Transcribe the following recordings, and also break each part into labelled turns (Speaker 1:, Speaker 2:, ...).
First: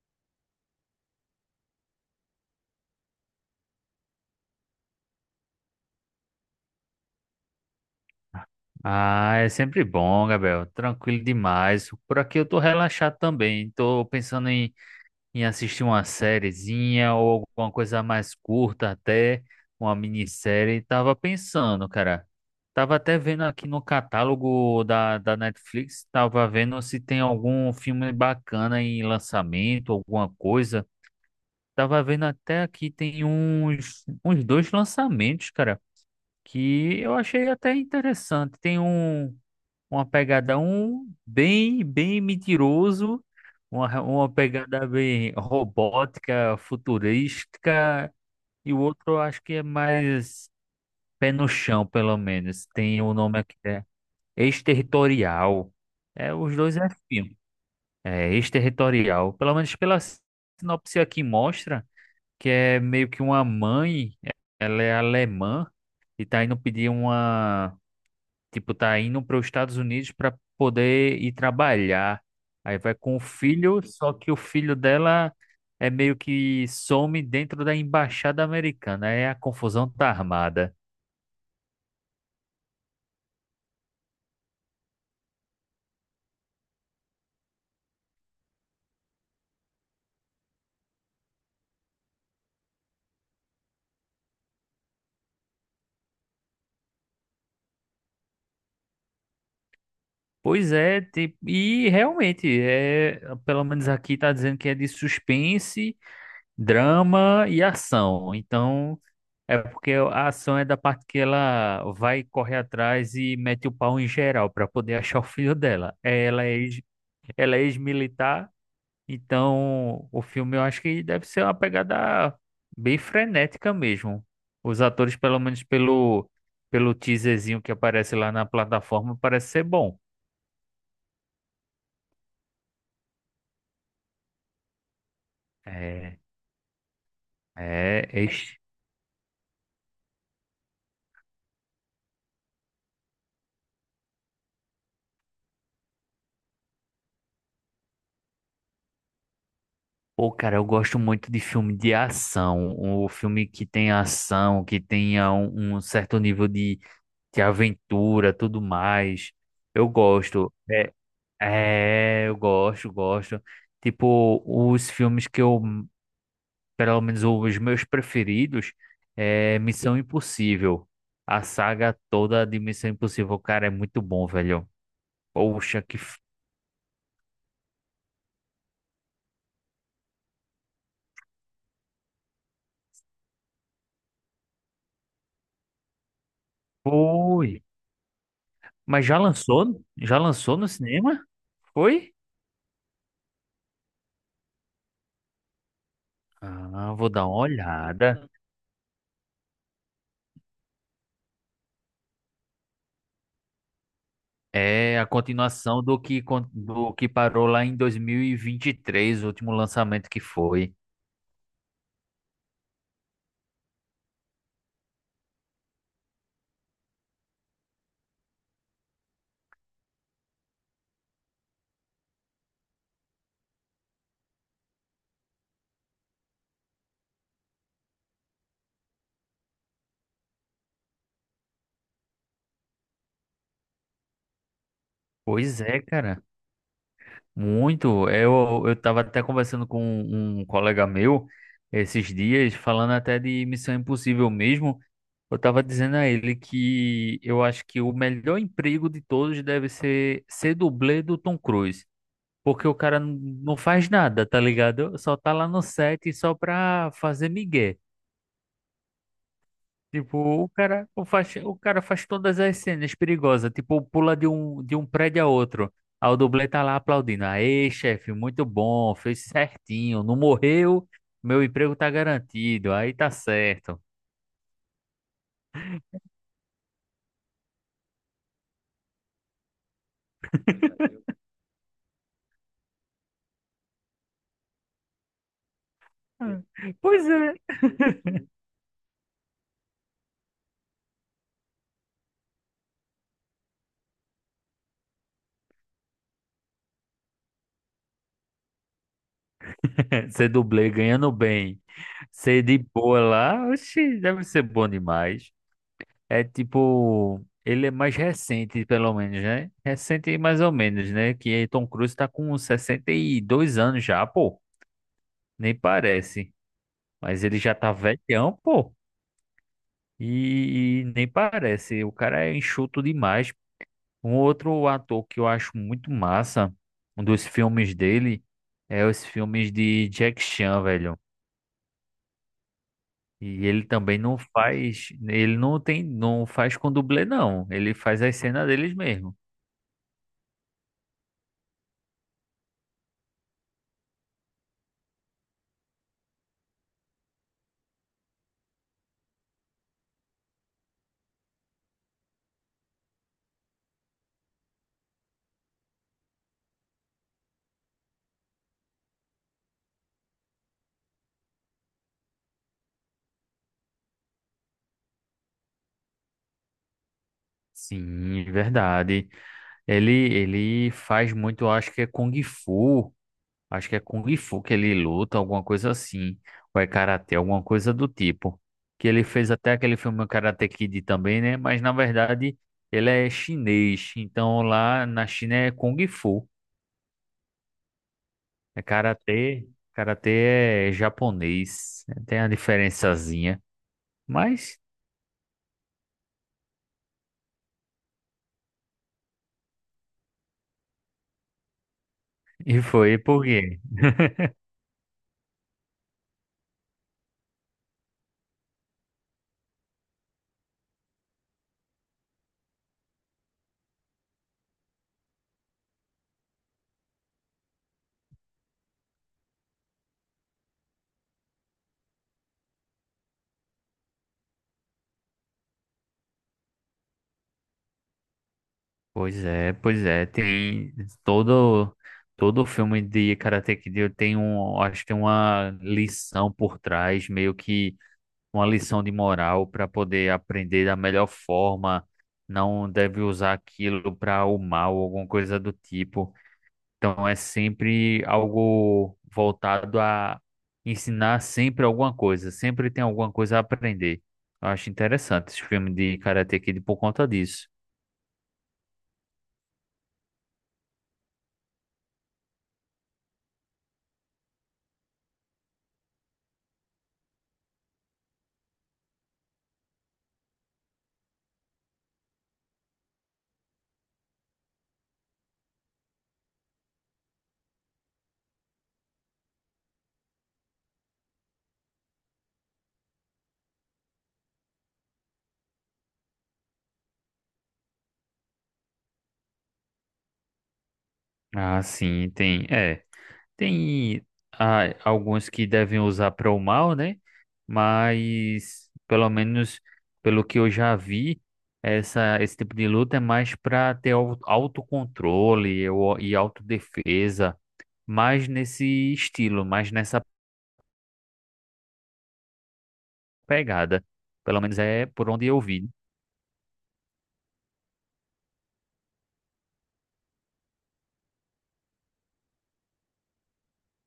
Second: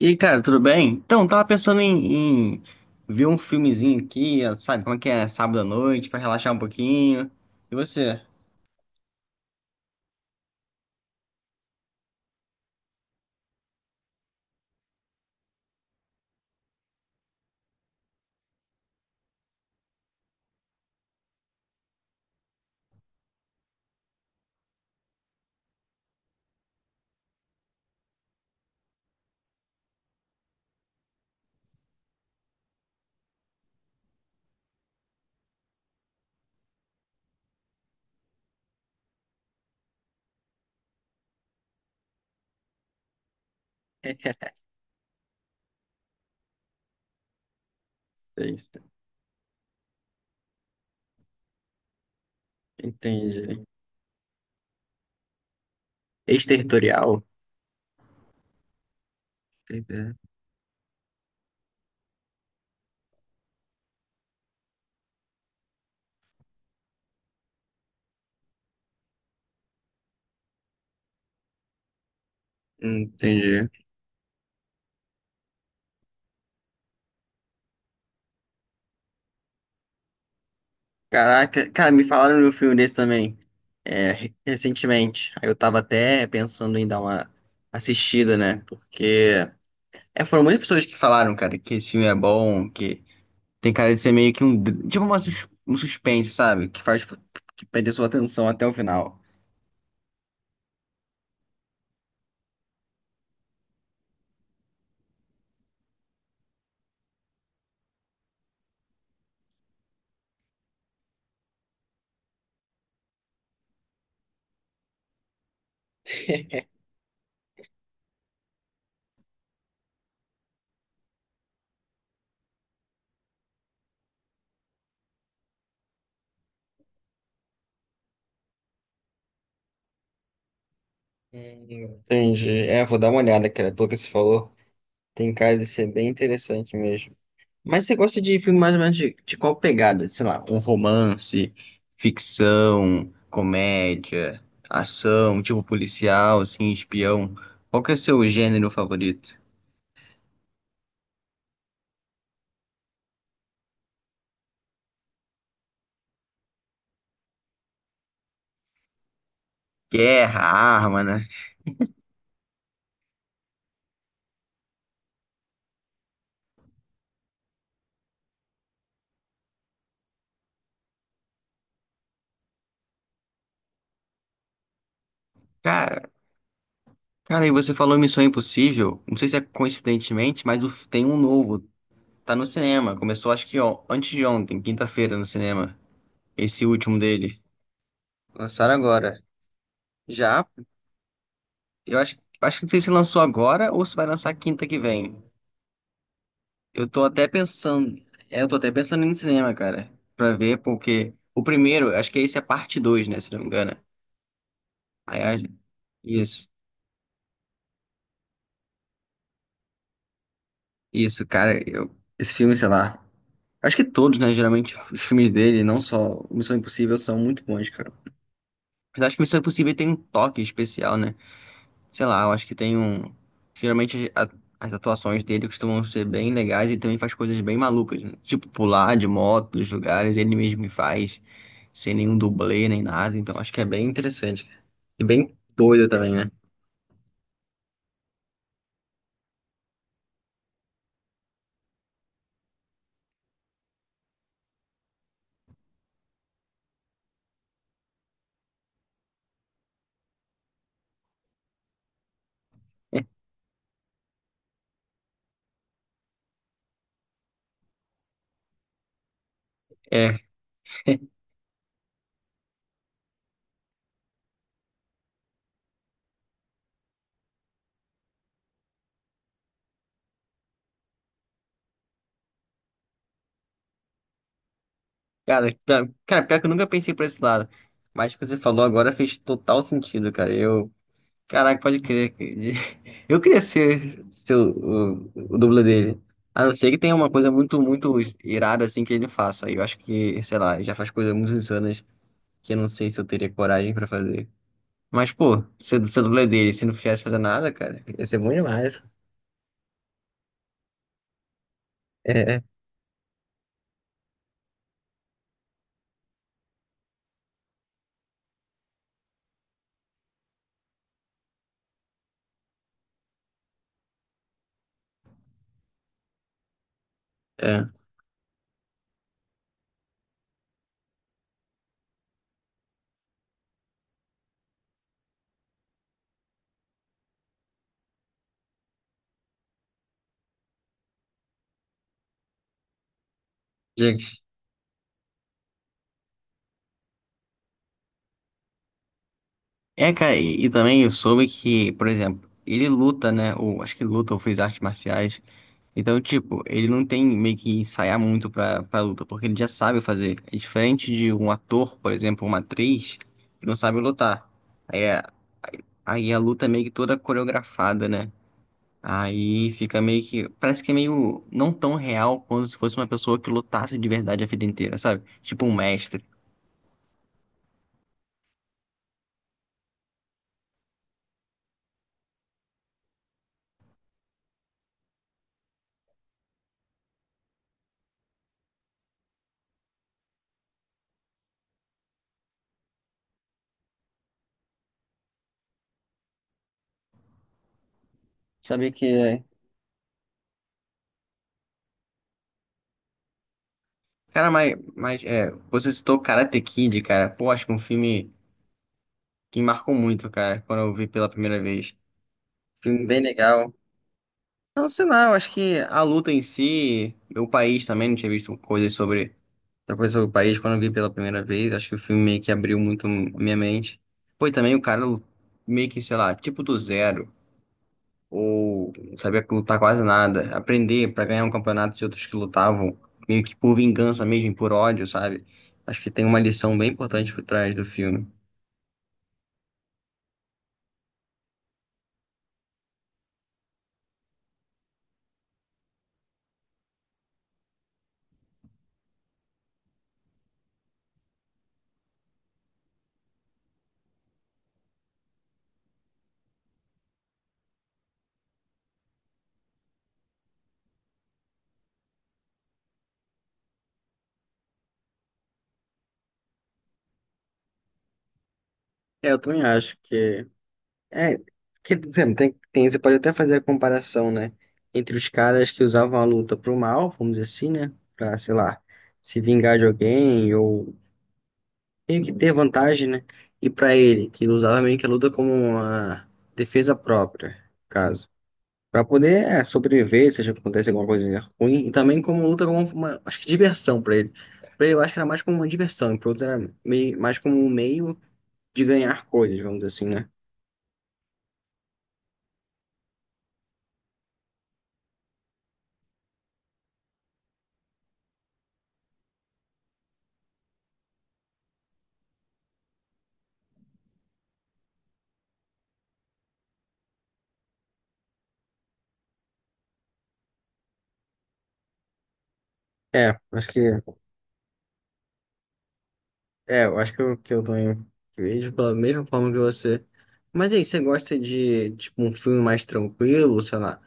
Speaker 1: E aí, cara, tudo bem? Então, tava pensando em ver um filmezinho aqui, sabe? Como é que é? Sábado à noite, pra relaxar um pouquinho. E você?
Speaker 2: Ah, é sempre bom, Gabriel. Tranquilo demais. Por aqui eu tô relaxado também. Tô pensando em, assistir uma sériezinha ou alguma coisa mais curta até, uma minissérie. Tava pensando, cara. Tava até vendo aqui no catálogo da Netflix, tava vendo se tem algum filme bacana em lançamento, alguma coisa. Tava vendo até aqui tem uns dois lançamentos, cara, que eu achei até interessante. Tem uma pegada um bem, bem mentiroso, uma pegada bem robótica, futurística,
Speaker 1: É
Speaker 2: e o
Speaker 1: isso.
Speaker 2: outro eu acho que é mais pé no chão, pelo menos. Tem o nome aqui,
Speaker 1: Entendi.
Speaker 2: é Exterritorial. É, os dois é
Speaker 1: Exterritorial?
Speaker 2: filme. É Exterritorial. Pelo menos pela
Speaker 1: Entendi.
Speaker 2: sinopse aqui mostra que é meio que uma mãe, ela é alemã e tá indo pedir uma. Tipo, tá indo para os Estados Unidos para poder ir trabalhar. Aí vai com o
Speaker 1: Entendi.
Speaker 2: filho, só que o filho dela é meio que some dentro da embaixada americana. Aí a confusão tá armada.
Speaker 1: Caraca, cara, me falaram de um filme desse também, re- recentemente. Aí eu tava até pensando em dar uma assistida, né? Porque foram muitas pessoas que falaram, cara, que esse filme é bom. Tem cara de ser meio que um tipo uma um suspense, sabe? Que faz que perde a sua atenção até o final.
Speaker 2: Pois é, tipo, e realmente é, pelo menos aqui tá dizendo que é de suspense, drama e ação. Então, é porque a ação é da parte que ela vai correr atrás e mete o pau em geral para poder achar o filho dela. É. Ela é ex-militar. Então, o filme eu acho que deve ser uma pegada bem frenética mesmo. Os atores, pelo menos pelo, pelo teaserzinho que aparece lá na plataforma, parece ser bom.
Speaker 1: Hum. Entendi. É, vou dar uma olhada, cara. Pelo que você falou, tem cara de ser bem
Speaker 2: É,
Speaker 1: interessante mesmo. Mas você
Speaker 2: é,
Speaker 1: gosta
Speaker 2: é.
Speaker 1: de filme mais ou menos de, qual pegada? Sei lá, um romance, ficção, comédia, ação, tipo policial, assim, espião. Qual que é o seu gênero favorito?
Speaker 2: Pô, cara, eu gosto muito de filme de ação. O filme que tem ação, que tenha um, um certo nível de aventura, tudo mais. Eu
Speaker 1: Guerra,
Speaker 2: gosto. É,
Speaker 1: arma, né?
Speaker 2: é, eu gosto, gosto. Tipo, os filmes que eu, pelo menos os meus preferidos, é Missão Impossível. A saga toda de Missão Impossível, cara, é muito bom, velho. Poxa, que
Speaker 1: Cara. Cara, e você falou Missão Impossível, não sei se é coincidentemente, mas tem um novo, tá no cinema, começou acho que ó, antes de ontem, quinta-feira no cinema, esse último dele.
Speaker 2: foi.
Speaker 1: Lançaram
Speaker 2: Mas já
Speaker 1: agora.
Speaker 2: lançou? Já
Speaker 1: Já,
Speaker 2: lançou no cinema?
Speaker 1: eu
Speaker 2: Foi?
Speaker 1: acho, acho que não sei se lançou agora ou se vai lançar quinta que vem. Eu
Speaker 2: Ah,
Speaker 1: tô
Speaker 2: vou
Speaker 1: até
Speaker 2: dar uma
Speaker 1: pensando,
Speaker 2: olhada.
Speaker 1: eu tô até pensando em ir no cinema, cara, pra ver, porque o primeiro, acho que esse é parte 2, né, se não me engano.
Speaker 2: É a
Speaker 1: Aí, aí-
Speaker 2: continuação do que,
Speaker 1: isso,
Speaker 2: do que parou lá em dois mil e vinte e três o último lançamento que foi.
Speaker 1: isso, cara, eu, esse filme, sei lá. Acho que todos, né? Geralmente os filmes dele, não só Missão Impossível, são muito bons, cara. Mas acho que Missão Impossível tem um toque especial, né? Sei lá, eu acho que tem um. Geralmente as atuações dele costumam ser bem legais e ele também faz coisas bem malucas, né? Tipo pular de moto dos lugares, ele mesmo faz, sem nenhum dublê nem nada. Então acho que é bem interessante. E bem
Speaker 2: Pois é,
Speaker 1: doida também,
Speaker 2: cara.
Speaker 1: né?
Speaker 2: Muito. Eu tava até conversando com um colega meu esses dias, falando até de Missão Impossível mesmo. Eu tava dizendo a ele que eu acho que o melhor emprego de todos deve ser ser dublê do Tom Cruise. Porque o cara não faz nada, tá ligado? Só tá lá no set só pra fazer migué.
Speaker 1: É.
Speaker 2: Tipo, o cara faz todas as cenas perigosas, tipo, pula de um prédio a outro. Aí o dublê tá lá aplaudindo. Aê, chefe, muito bom, fez certinho, não morreu, meu emprego tá garantido, aí tá certo.
Speaker 1: Cara, cara, pior que eu nunca pensei por esse lado. Mas o que você falou agora fez total sentido, cara. Eu. Caraca, pode crer. Eu queria ser, ser o dublê dele.
Speaker 2: Ah,
Speaker 1: A não ser que tenha
Speaker 2: pois
Speaker 1: uma coisa
Speaker 2: é.
Speaker 1: muito, muito irada assim que ele faça. Aí eu acho que, sei lá, ele já faz coisas muito insanas que eu não sei se eu teria coragem pra fazer. Mas, pô, ser, ser dublê dele, se não fizesse fazer nada, cara, ia ser bom demais.
Speaker 2: Ser dublê ganhando bem,
Speaker 1: É,
Speaker 2: ser de boa lá, oxi, deve ser bom demais. É tipo, ele é mais recente, pelo menos, né? Recente mais ou menos, né? Que Tom Cruise tá com 62 anos já, pô. Nem parece. Mas ele já
Speaker 1: é.
Speaker 2: tá velhão, pô. E nem parece. O cara é enxuto demais. Um outro ator que eu acho muito massa, um dos filmes dele, é os filmes de Jack Chan, velho. E ele também não
Speaker 1: Gente.
Speaker 2: faz, ele não tem, não faz com dublê, não. Ele faz as cenas deles mesmo.
Speaker 1: É, cara, e também eu soube que, por exemplo, ele luta, né? Ou acho que luta ou fez artes marciais. Então, tipo, ele não tem meio que ensaiar muito pra luta, porque ele já sabe fazer. É diferente de um ator, por exemplo, uma atriz, que não sabe lutar. Aí, a- aí a luta é meio que toda coreografada, né? Aí fica meio que. Parece que é meio não tão real quanto se fosse uma pessoa que lutasse de verdade a vida inteira, sabe? Tipo um mestre.
Speaker 2: Sim, verdade. Ele faz muito, eu acho que é Kung Fu. Acho que é Kung Fu que ele luta, alguma coisa assim. Ou é Karatê, alguma coisa do tipo. Que ele fez até aquele filme Karate Kid também, né? Mas na verdade ele é chinês. Então lá na China é Kung Fu. É
Speaker 1: Sabia que é.
Speaker 2: Karatê. Karatê é japonês. Tem a diferençazinha.
Speaker 1: Cara, mas,
Speaker 2: Mas,
Speaker 1: mas é, você citou Karate Kid, cara. Pô, acho que é um filme que me marcou muito, cara, quando eu vi pela primeira vez.
Speaker 2: e
Speaker 1: Filme
Speaker 2: foi
Speaker 1: bem
Speaker 2: por
Speaker 1: legal.
Speaker 2: quê?
Speaker 1: Não sei lá, eu acho que a luta em si, meu país também, não tinha visto coisas sobre, outra coisa sobre o país quando eu vi pela primeira vez, acho que o filme meio que abriu muito a minha mente. Foi também o cara meio que, sei lá, tipo do zero, ou não sabia lutar quase nada, aprender pra ganhar um campeonato de outros que lutavam, meio que por vingança mesmo, por ódio, sabe? Acho que tem uma lição bem importante por trás do filme.
Speaker 2: Pois é, pois é. Tem todo. Todo filme de Karate Kid tem um, acho que tem uma lição por trás, meio que uma lição de moral para poder aprender da melhor forma. Não deve usar aquilo para o mal, alguma coisa do tipo. Então é sempre algo voltado a ensinar sempre alguma coisa, sempre tem alguma coisa a aprender. Eu acho interessante esse filme de Karate Kid por conta disso.
Speaker 1: É, eu também acho que é, que exemplo, tem, você pode até fazer a comparação, né? Entre os caras que usavam a luta pro mal, vamos dizer assim, né? Pra, sei lá, se vingar de alguém ou meio que ter vantagem, né? E pra ele, que usava meio que a luta como uma defesa própria, no caso. Pra poder é, sobreviver, seja que aconteça alguma coisa ruim, e também como luta como uma, acho que diversão pra ele. Pra ele, eu acho que era mais como uma diversão, e pro outro era meio, mais como um meio de ganhar coisas, vamos dizer assim, né?
Speaker 2: Ah, sim, tem. É. Tem, ah, alguns que devem usar para o mal, né? Mas, pelo menos pelo que eu já vi, esse tipo de luta é mais para ter autocontrole e, e autodefesa, mais nesse estilo, mais nessa
Speaker 1: É, acho que.
Speaker 2: pegada. Pelo menos é por onde eu vi.
Speaker 1: É, eu acho que eu também vejo pela mesma forma que você. Mas e aí, você gosta de, tipo, um filme mais tranquilo, sei lá,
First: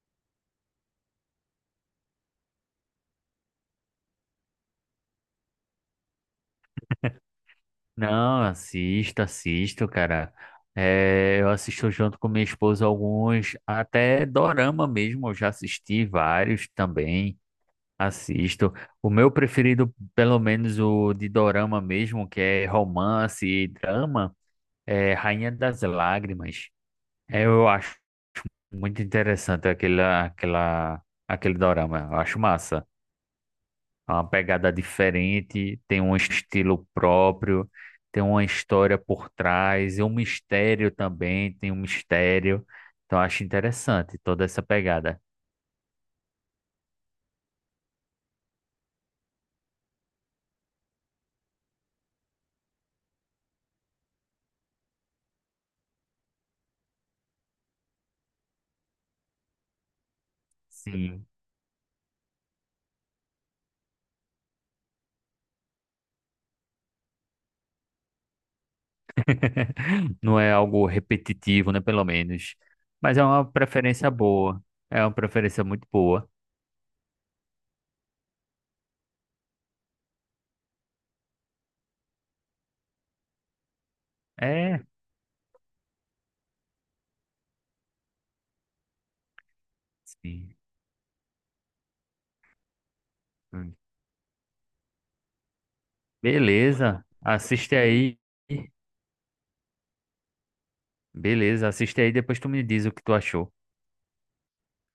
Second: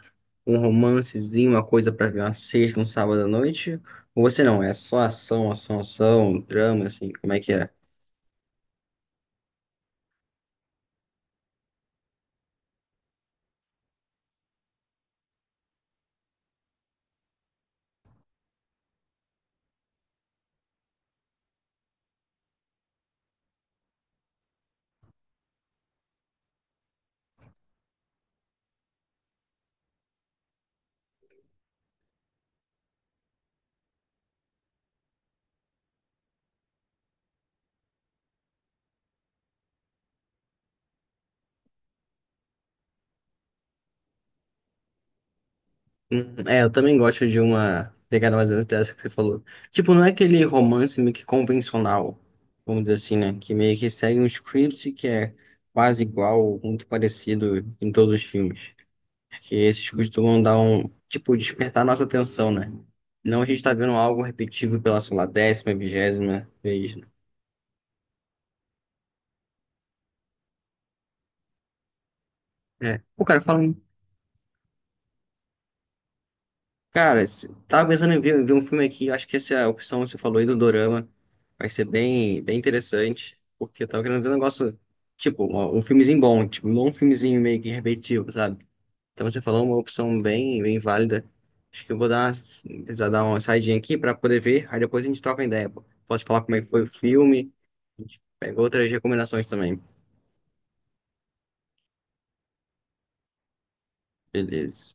Speaker 1: um romancezinho, uma coisa pra ver uma sexta, um sábado à noite? Ou você não, é só ação, ação, ação, um drama, assim, como é que é?
Speaker 2: Não, assisto, assisto, cara. É, eu assisto junto com minha esposa alguns, até dorama mesmo, eu já assisti vários também. Assisto. O meu preferido, pelo menos o de dorama mesmo, que é romance e drama, é Rainha das Lágrimas. É, eu acho muito interessante aquele dorama. Eu acho massa. É uma pegada diferente, tem um estilo próprio, tem uma história por trás, e um mistério também, tem um mistério. Então, eu acho interessante toda essa pegada.
Speaker 1: Hum. É, eu também gosto de uma pegada mais ou menos dessa que você falou. Tipo, não é aquele romance meio que convencional, vamos dizer assim, né? Que meio que segue um script que é quase igual, muito parecido em todos os filmes. Que esses costumam dar um,
Speaker 2: Sim.
Speaker 1: tipo, despertar nossa atenção, né? Não a gente tá vendo algo repetitivo pela, sei lá, décima, vigésima vez, né?
Speaker 2: Não é algo repetitivo, né? Pelo menos.
Speaker 1: É.
Speaker 2: Mas
Speaker 1: Pô,
Speaker 2: é
Speaker 1: cara,
Speaker 2: uma
Speaker 1: fala um...
Speaker 2: preferência boa. É uma preferência muito boa.
Speaker 1: Cara, tava pensando em ver, ver um filme aqui, acho que essa opção que você falou aí do Dorama vai ser bem, bem interessante, porque eu tava querendo ver um negócio,
Speaker 2: É,
Speaker 1: tipo, um filmezinho bom, tipo, não um filmezinho meio que repetitivo, sabe? Então você falou uma opção
Speaker 2: sim.
Speaker 1: bem, bem válida. Acho que eu vou dar uma, precisar dar uma
Speaker 2: Hum.
Speaker 1: saidinha aqui para poder ver, aí depois a gente troca ideia, pô. Posso te falar como é que foi o
Speaker 2: Beleza.
Speaker 1: filme,
Speaker 2: Assiste
Speaker 1: a
Speaker 2: aí.
Speaker 1: gente pega outras recomendações também.
Speaker 2: Beleza, assiste aí, depois tu me diz o que tu achou.
Speaker 1: Beleza.